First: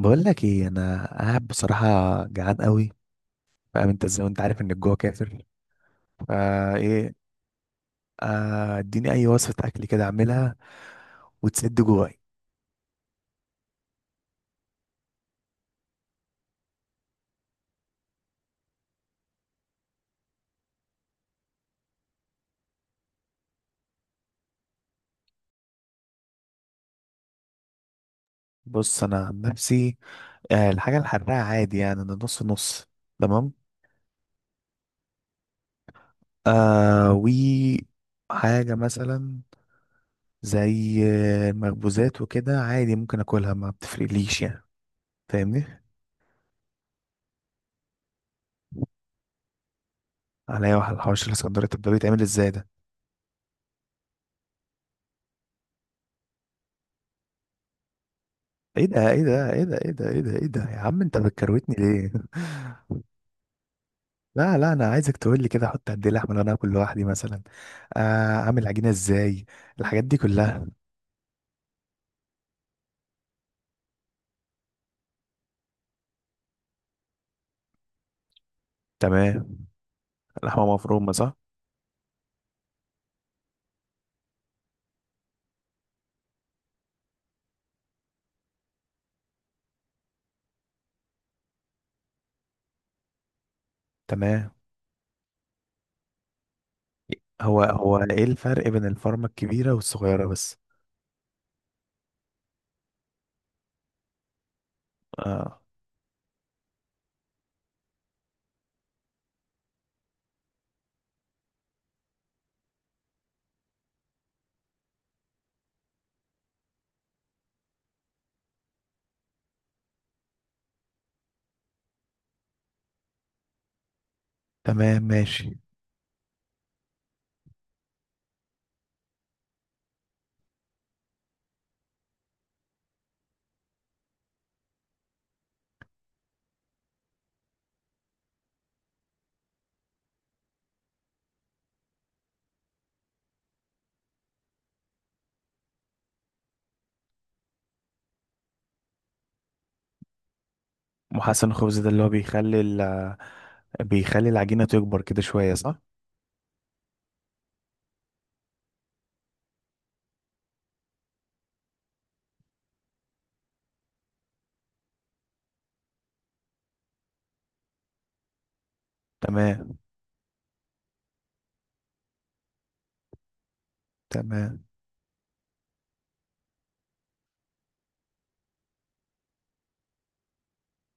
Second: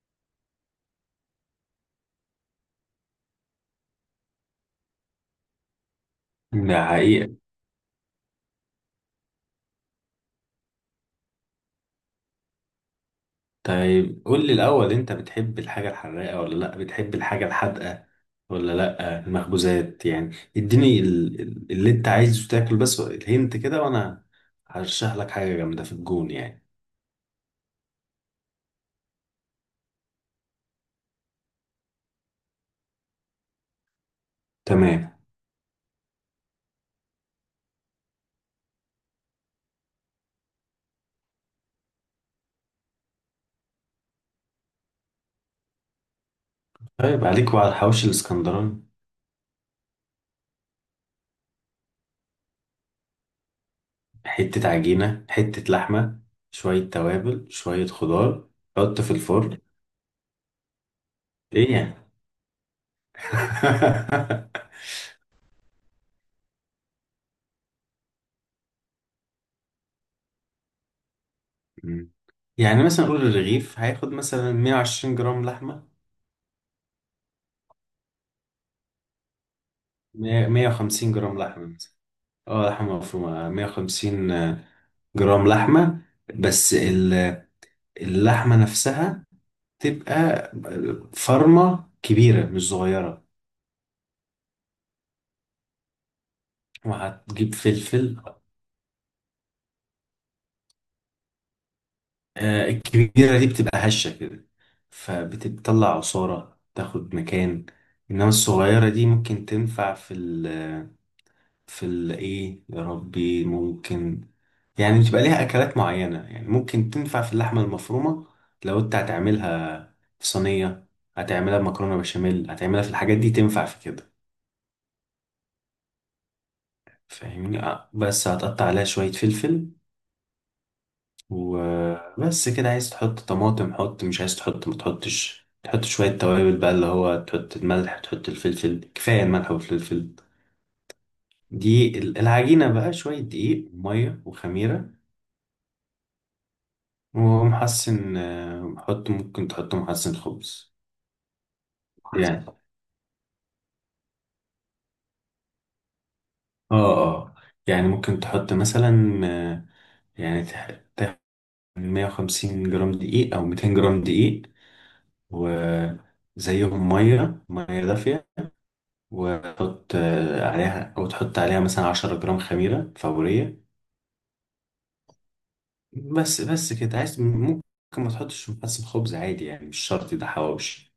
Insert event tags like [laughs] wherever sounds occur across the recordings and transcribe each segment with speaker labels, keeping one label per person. Speaker 1: بقول لك ايه، انا قاعد بصراحه جعان قوي. فاهم انت ازاي وانت عارف ان الجوع كافر؟ فا
Speaker 2: ده
Speaker 1: ايه؟
Speaker 2: حقيقة.
Speaker 1: اديني اي وصفه اكل كده اعملها وتسد جواي.
Speaker 2: طيب، قول لي الأول، أنت بتحب الحاجة الحراقة ولا لأ؟ بتحب الحاجة الحادقة ولا لأ؟ المخبوزات؟ يعني اديني اللي أنت عايزه تاكل بس، الهنت كده وأنا هرشح لك حاجة جامدة في الجون يعني.
Speaker 1: بص، انا عن نفسي الحاجه الحراقه عادي، يعني انا نص نص. تمام.
Speaker 2: تمام.
Speaker 1: آه و حاجه مثلا زي المخبوزات وكده عادي، ممكن اكلها، ما بتفرقليش يعني. فاهمني؟
Speaker 2: طيب، عليك وعلى الحواوشي الإسكندراني.
Speaker 1: عليا واحد الحوش الاسكندريه، طب ده بيتعمل ازاي ده؟
Speaker 2: حتة عجينة، حتة لحمة، شوية توابل، شوية خضار،
Speaker 1: ايه
Speaker 2: حط
Speaker 1: ده
Speaker 2: في
Speaker 1: ايه ده
Speaker 2: الفرن.
Speaker 1: ايه ده ايه ده ايه ده ايه ده، يا عم انت
Speaker 2: إيه
Speaker 1: بتكروتني
Speaker 2: يعني؟
Speaker 1: ليه؟ [laughs] لا
Speaker 2: [laughs]
Speaker 1: لا، انا عايزك تقول لي كده احط قد ايه لحمه لو انا اكل لوحدي مثلا. آه، اعمل عجينه ازاي؟ الحاجات دي كلها.
Speaker 2: يعني مثلا قول الرغيف هياخد مثلا 120 جرام لحمة،
Speaker 1: تمام. لحمه مفرومه
Speaker 2: 150
Speaker 1: صح؟
Speaker 2: جرام لحمة مثلا. اه، لحمة مفرومة، 150 جرام لحمة. بس ال- اللحمة نفسها تبقى فرمة كبيرة مش صغيرة.
Speaker 1: تمام.
Speaker 2: وهتجيب
Speaker 1: هو
Speaker 2: فلفل.
Speaker 1: ايه الفرق بين الفرمه الكبيره والصغيره بس؟
Speaker 2: الكبيرة دي بتبقى هشة كده،
Speaker 1: اه.
Speaker 2: فبتطلع عصارة تاخد مكان. إنما الصغيرة دي ممكن تنفع في ال في ال إيه يا ربي، ممكن يعني بتبقى ليها اكلات معينه. يعني ممكن تنفع في اللحمه المفرومه لو انت هتعملها في صينيه، هتعملها بمكرونه بشاميل، هتعملها في الحاجات دي، تنفع في كده.
Speaker 1: تمام ماشي.
Speaker 2: فاهمني؟ بس هتقطع عليها شويه فلفل وبس كده. عايز تحط طماطم حط، مش عايز تحط ما تحطش. تحط شويه توابل بقى، اللي هو تحط الملح تحط الفلفل، كفايه الملح والفلفل. العجينه بقى، شويه دقيق وميه وخميره ومحسن. حط، ممكن تحط محسن خبز
Speaker 1: محسن الخبز ده اللي هو
Speaker 2: يعني.
Speaker 1: بيخلي بيخلي العجينه تكبر كده شويه صح؟
Speaker 2: اه اه. يعني ممكن تحط مثلا، يعني تاخد 150 جرام دقيق او 200 جرام دقيق، وزيهم ميه ميه دافيه.
Speaker 1: تمام.
Speaker 2: وتحط عليها، او تحط عليها مثلا 10 جرام خميره فوريه.
Speaker 1: تمام.
Speaker 2: بس بس كده، عايز ممكن ما تحطش محسن خبز عادي يعني، مش شرط، ده حواوشي.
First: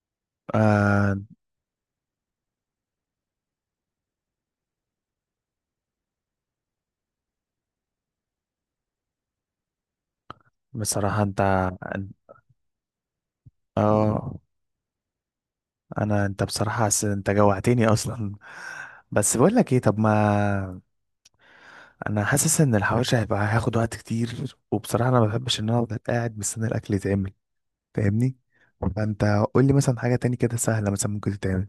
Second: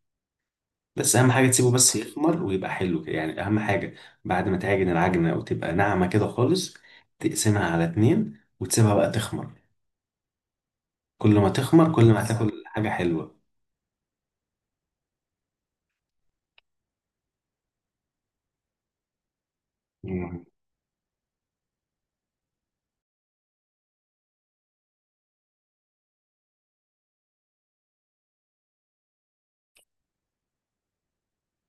Speaker 2: بس
Speaker 1: آه
Speaker 2: اهم حاجه تسيبه بس يخمر ويبقى حلو كده يعني، اهم حاجه. بعد ما تعجن العجنه وتبقى ناعمه كده خالص، تقسمها على اتنين وتسيبها بقى تخمر.
Speaker 1: بصراحه
Speaker 2: كل
Speaker 1: انت،
Speaker 2: ما تخمر كل ما بالظبط هتاكل حاجة حلوة.
Speaker 1: اه، انت بصراحه انت جوعتني اصلا. بس بقول لك ايه، طب
Speaker 2: مم.
Speaker 1: ما انا حاسس ان الحواوشي هيبقى هياخد وقت كتير، وبصراحه انا ما بحبش ان انا افضل قاعد مستني الاكل يتعمل. فاهمني؟ فانت قول لي مثلا حاجه تاني كده سهله مثلا ممكن تتعمل.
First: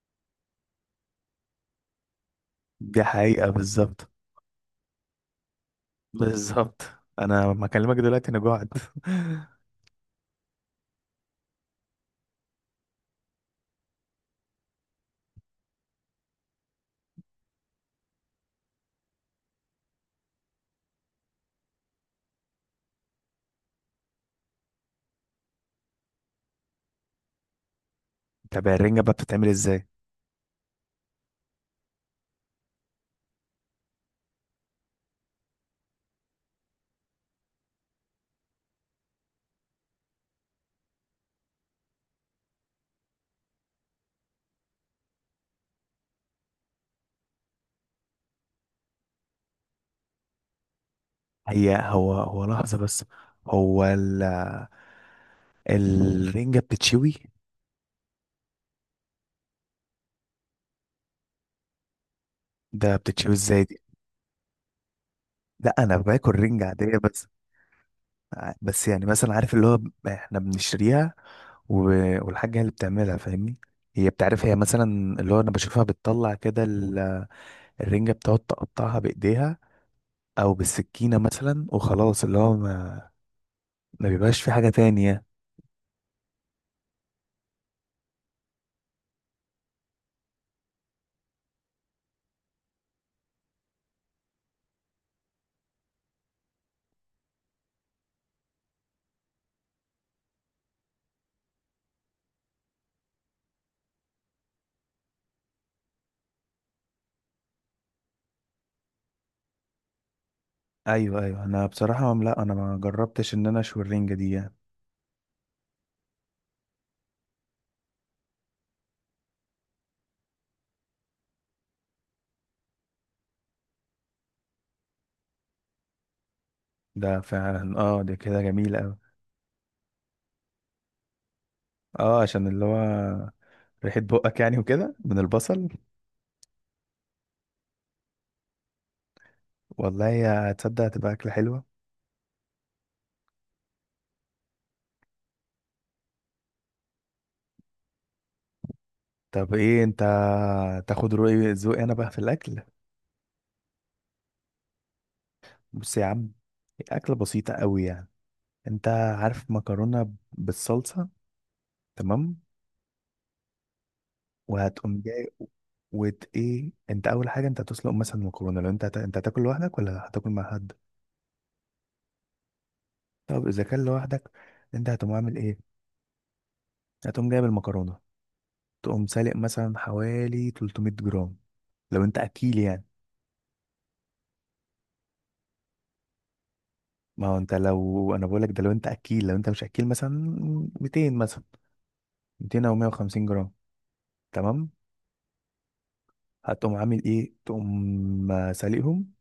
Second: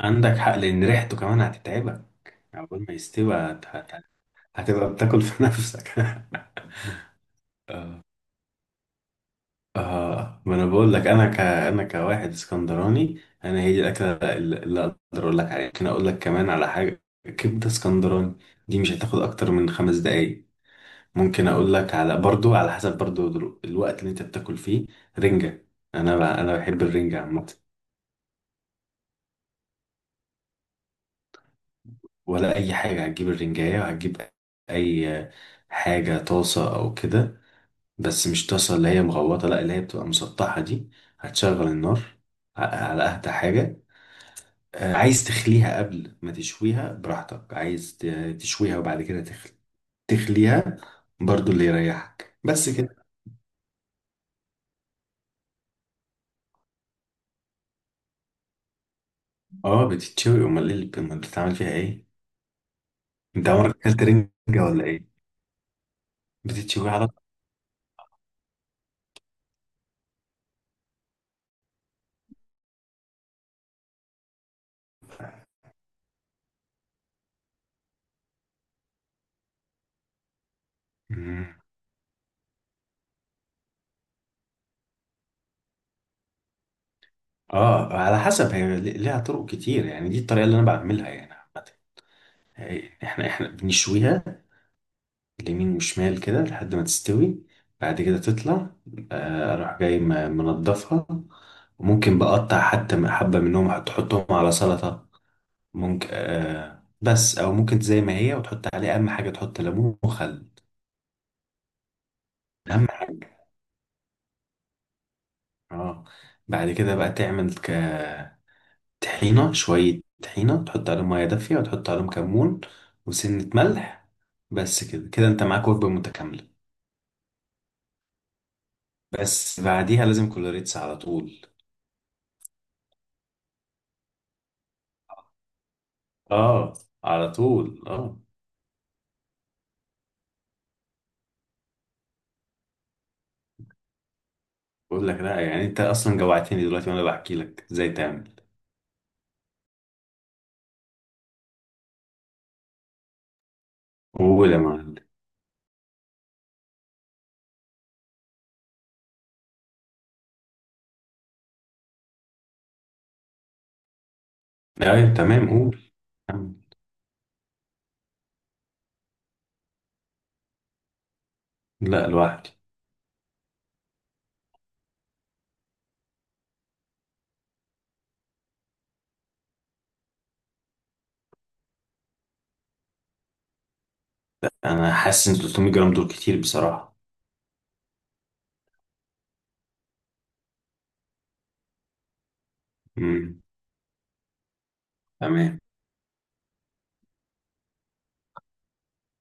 Speaker 2: عندك حق لأن ريحته كمان هتتعبك، يعني أول ما
Speaker 1: دي
Speaker 2: يستوي
Speaker 1: حقيقه بالظبط.
Speaker 2: هتبقى بتاكل في نفسك. [laughs]
Speaker 1: بالظبط. انا ما اكلمك دلوقتي، انا جوعت.
Speaker 2: آه، ما أنا بقول لك، أنا كواحد اسكندراني، أنا هي دي الأكلة اللي أقدر أقول لك عليها. ممكن أقول لك كمان على حاجة: كبدة اسكندراني، دي مش هتاخد أكتر من 5 دقايق. ممكن أقول لك على، برضو على حسب برضو، الوقت اللي أنت بتاكل فيه. رنجة. أنا بحب الرنجة عامة.
Speaker 1: [laughs] طب الرنجه بقى بتتعمل ازاي؟
Speaker 2: ولا اي حاجه. هتجيب الرنجايه، وهتجيب اي حاجه طاسه او كده، بس مش طاسه اللي هي مغوطه، لا اللي هي بتبقى مسطحه دي. هتشغل النار على اهدى حاجه. عايز تخليها قبل ما تشويها براحتك، عايز تشويها وبعد كده تخليها برضو اللي
Speaker 1: هي هو
Speaker 2: يريحك
Speaker 1: هو
Speaker 2: بس
Speaker 1: لحظه بس.
Speaker 2: كده.
Speaker 1: هو الرنجه بتتشوي؟
Speaker 2: اه، بتتشوي، امال ايه اللي امال بتعمل فيها ايه؟
Speaker 1: ده بتتشوي
Speaker 2: انت
Speaker 1: ازاي دي؟
Speaker 2: عمرك اكلت رنجه ولا ايه؟
Speaker 1: لا، انا باكل رنجه
Speaker 2: بتتشوي
Speaker 1: عاديه
Speaker 2: على.
Speaker 1: بس. بس يعني مثلا عارف اللي هو احنا بنشتريها والحاجة هي اللي بتعملها، فاهمني؟ هي بتعرف، هي مثلا، اللي هو انا بشوفها بتطلع كده الرنجة بتقعد تقطعها بايديها او بالسكينة
Speaker 2: مم.
Speaker 1: مثلا، وخلاص اللي هو ما بيبقاش في حاجة تانية.
Speaker 2: اه، على حسب، هي ليها طرق كتير يعني، دي الطريقه اللي انا بعملها يعني عامة. احنا بنشويها اليمين وشمال كده لحد ما تستوي. بعد كده تطلع، اروح جاي منضفها. وممكن بقطع حتى حبة منهم، تحطهم على سلطة. ممكن بس، او ممكن زي ما هي، وتحط عليه اهم حاجة: تحط ليمون وخل.
Speaker 1: ايوه ايوه، انا بصراحة لا، انا ما
Speaker 2: اهم حاجة.
Speaker 1: جربتش ان انا اشوي الرنجة دي يعني.
Speaker 2: اه. بعد كده بقى تعمل ك طحينة، شوية طحينة تحط عليهم مية دافية وتحط عليهم كمون وسنة ملح. بس كده كده انت معاك وجبة متكاملة.
Speaker 1: ده فعلا، اه، ده كده جميل اوي.
Speaker 2: بس بعديها لازم كولوريتس على طول.
Speaker 1: اه، عشان اللي هو ريحة بقك يعني وكده من البصل.
Speaker 2: اه، على طول، اه.
Speaker 1: والله يا تصدق هتبقى أكلة حلوة.
Speaker 2: بقول لك لا، يعني انت اصلا جوعتني دلوقتي وانا بحكي لك ازاي تعمل.
Speaker 1: طب ايه انت، تاخد رأي ذوقي انا بقى في الاكل؟
Speaker 2: قول يا معلم.
Speaker 1: بص يا عم، اكله بسيطه قوي يعني. انت عارف مكرونه بالصلصه؟ تمام. وهتقوم
Speaker 2: ايوه
Speaker 1: جاي،
Speaker 2: تمام، قول. كمل.
Speaker 1: ايه انت، اول حاجه انت هتسلق مثلا مكرونه، لو انت انت هتاكل لوحدك ولا هتاكل مع حد؟
Speaker 2: لا، لوحدي.
Speaker 1: طب اذا كان لوحدك، انت هتقوم عامل ايه؟ هتقوم جايب المكرونه، تقوم سالق مثلا حوالي 300 جرام، لو انت اكيل يعني.
Speaker 2: انا حاسس ان 300 جرام دول كتير بصراحة.
Speaker 1: ما هو انت، لو انا بقول لك ده لو انت اكيل، لو انت مش اكيل مثلا 200 مثلا، 200 او 150
Speaker 2: امم.
Speaker 1: جرام. تمام.
Speaker 2: تمام.
Speaker 1: هتقوم عامل ايه؟ تقوم سالقهم.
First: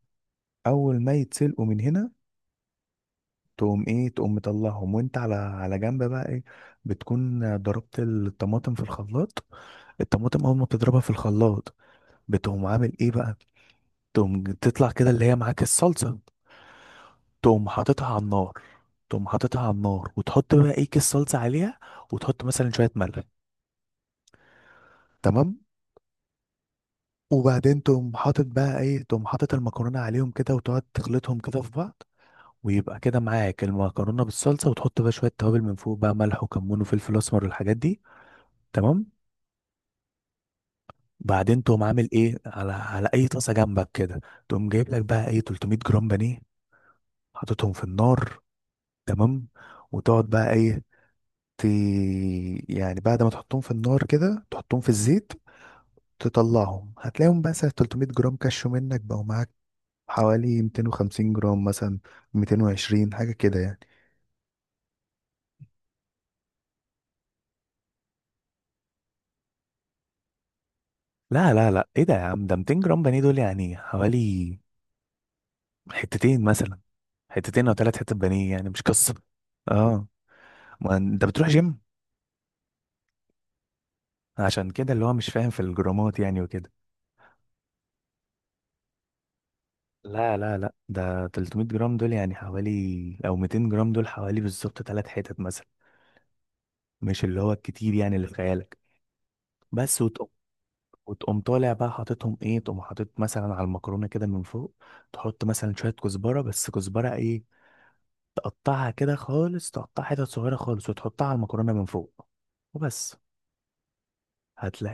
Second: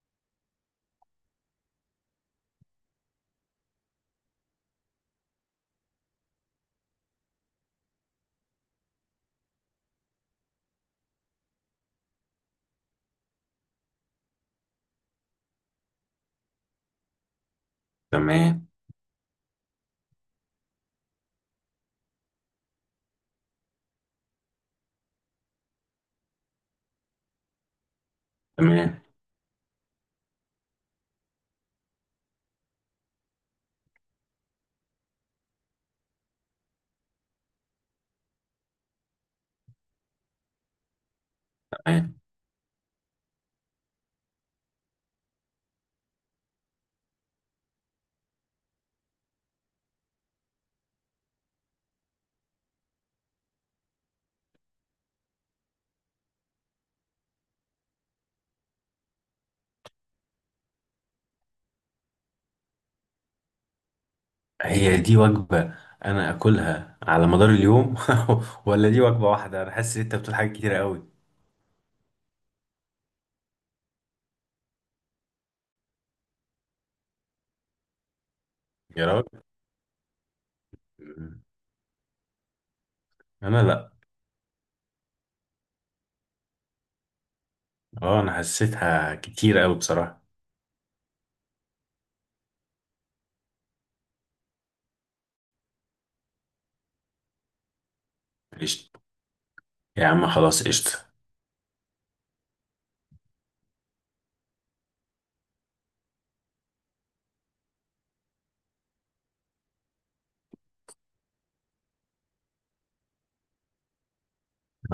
Speaker 1: اول ما يتسلقوا من هنا، تقوم ايه؟ تقوم مطلعهم، وانت على على جنب بقى ايه؟ بتكون ضربت الطماطم في الخلاط. الطماطم اول ما بتضربها في الخلاط، بتقوم عامل ايه بقى؟ تقوم تطلع كده اللي هي معاك الصلصة، تقوم حاططها على النار.
Speaker 2: تمام.
Speaker 1: تقوم حاططها على النار وتحط بقى ايه؟ كيس صلصة عليها، وتحط مثلا شوية ملح. تمام. وبعدين تقوم حاطط بقى
Speaker 2: تمام.
Speaker 1: ايه؟ تقوم حاطط المكرونة عليهم كده وتقعد تخلطهم كده في بعض، ويبقى كده معاك المكرونه بالصلصه. وتحط بقى شويه توابل من فوق، بقى ملح وكمون وفلفل اسمر والحاجات دي. تمام. بعدين تقوم عامل
Speaker 2: تمام.
Speaker 1: ايه؟ على على اي طاسه جنبك كده، تقوم جايب لك بقى ايه؟ 300 جرام بانيه، حاططهم في النار. تمام. وتقعد بقى ايه؟ ت... يعني بعد ما تحطهم في النار كده، تحطهم في الزيت، تطلعهم هتلاقيهم بس 300 جرام كشوا منك، بقوا معاك حوالي 250 جرام مثلا، 220 حاجه كده يعني.
Speaker 2: هي دي وجبة انا اكلها على مدار اليوم؟ [laughs] ولا دي وجبة واحدة؟ انا حاسس ان انت بتقول حاجات كتيرة قوي.
Speaker 1: لا لا لا، ايه ده يا عم؟ ده 200 جرام بانيه دول يعني حوالي حتتين مثلا. حتتين او ثلاث حتت بانيه يعني، مش
Speaker 2: يا
Speaker 1: قصه.
Speaker 2: راجل.
Speaker 1: اه، ما انت
Speaker 2: مم.
Speaker 1: بتروح جيم.
Speaker 2: انا لا.
Speaker 1: عشان كده اللي هو مش فاهم في الجرامات يعني وكده.
Speaker 2: اه، انا حسيتها كتير قوي بصراحة.
Speaker 1: لا لا لا، ده 300 جرام دول يعني حوالي، او 200 جرام دول حوالي بالظبط ثلاث حتت مثلا، مش اللي هو الكتير يعني اللي في خيالك.
Speaker 2: قشطة.
Speaker 1: بس
Speaker 2: يا عم
Speaker 1: وتقوم.
Speaker 2: خلاص قشطة.
Speaker 1: وتقوم طالع بقى حاططهم ايه؟ تقوم حاطط مثلا على المكرونه كده من فوق، تحط مثلا شويه كزبره، بس كزبره ايه؟ تقطعها كده خالص، تقطعها حتت صغيره خالص وتحطها على المكرونه من فوق، وبس.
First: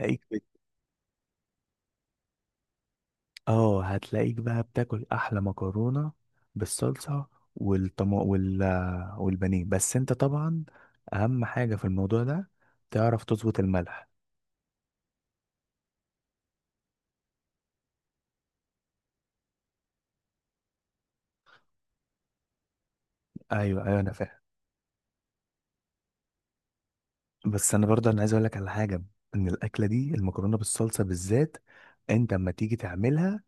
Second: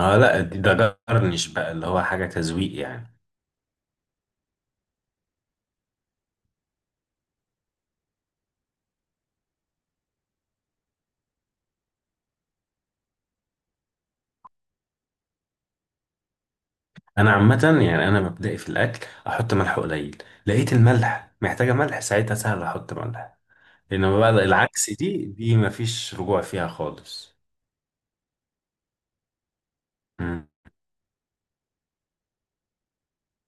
Speaker 2: اه لا، ده جرنش بقى اللي هو حاجة تذويق يعني.
Speaker 1: اه هتلاقيك بقى بتاكل احلى مكرونه بالصلصه والطم... وال... والبانيه. بس انت طبعا، اهم حاجه في الموضوع ده، تعرف تظبط الملح.
Speaker 2: انا عامة، يعني انا مبدئي في الاكل احط ملح قليل، لقيت الملح محتاجة ملح ساعتها سهل احط ملح.
Speaker 1: ايوه ايوه انا
Speaker 2: انما بقى
Speaker 1: فاهم.
Speaker 2: العكس، دي مفيش رجوع فيها خالص.
Speaker 1: بس انا برضه عايز اقول لك على حاجه، ان الاكله دي
Speaker 2: مم.
Speaker 1: المكرونه بالصلصه بالذات، انت اما تيجي تعملها،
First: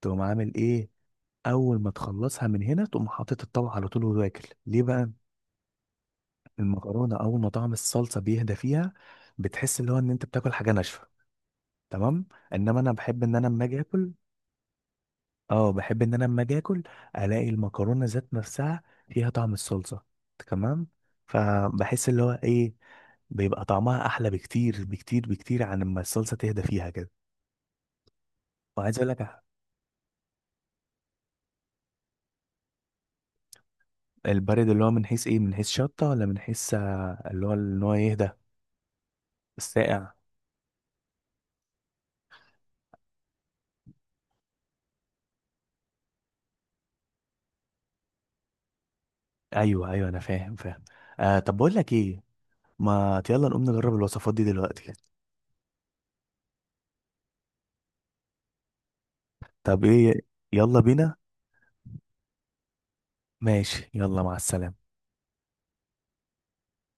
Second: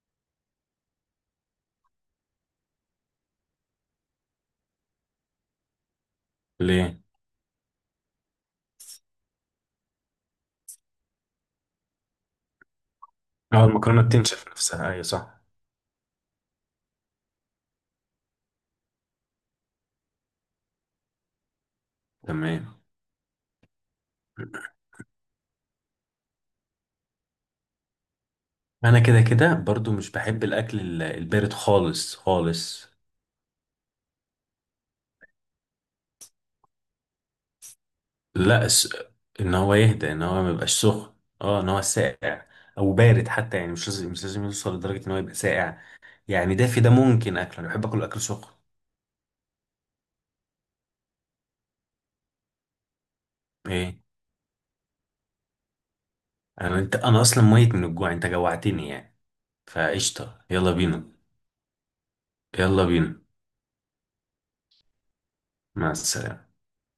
Speaker 1: تقوم عامل ايه؟ اول ما تخلصها من هنا، تقوم حاطط الطبق على طول وتاكل. ليه بقى؟
Speaker 2: ليه؟
Speaker 1: المكرونه اول ما طعم الصلصه بيهدى فيها، بتحس اللي هو ان انت بتاكل حاجه ناشفه. تمام. انما انا بحب ان انا
Speaker 2: اه
Speaker 1: اما اجي
Speaker 2: المكرونة
Speaker 1: اكل،
Speaker 2: بتنشف نفسها، ايوه صح.
Speaker 1: اه، بحب ان انا اما اجي اكل الاقي المكرونه ذات نفسها فيها طعم الصلصه. تمام. فبحس اللي هو ايه؟
Speaker 2: تمام.
Speaker 1: بيبقى طعمها احلى بكتير بكتير بكتير عن لما الصلصه تهدى فيها كده. وعايز
Speaker 2: انا
Speaker 1: اقول
Speaker 2: كده
Speaker 1: لك،
Speaker 2: كده برضو مش بحب الاكل البارد خالص خالص.
Speaker 1: البارد اللي هو من حيث ايه؟ من حيث شطه، ولا من حيث اللي هو ان هو يهدى؟
Speaker 2: لا، ان هو يهدى،
Speaker 1: الساقع.
Speaker 2: ان هو ما يبقاش سخن. اه، ان هو ساقع او بارد حتى، يعني مش لازم مش لازم يوصل لدرجه ان هو يبقى ساقع، يعني دافي ده ممكن اكله، انا بحب اكل اكل سخن.
Speaker 1: ايوه ايوه، انا فاهم فاهم. طب بقول لك ايه، ما يلا نقوم نجرب
Speaker 2: ايه؟
Speaker 1: الوصفات دي دلوقتي.
Speaker 2: انا اصلا ميت من الجوع، انت جوعتني يعني.
Speaker 1: طب ايه؟
Speaker 2: فقشطه، يلا
Speaker 1: يلا
Speaker 2: بينا.
Speaker 1: بينا.
Speaker 2: يلا بينا.
Speaker 1: ماشي، يلا مع السلامه.
Speaker 2: مع السلامه.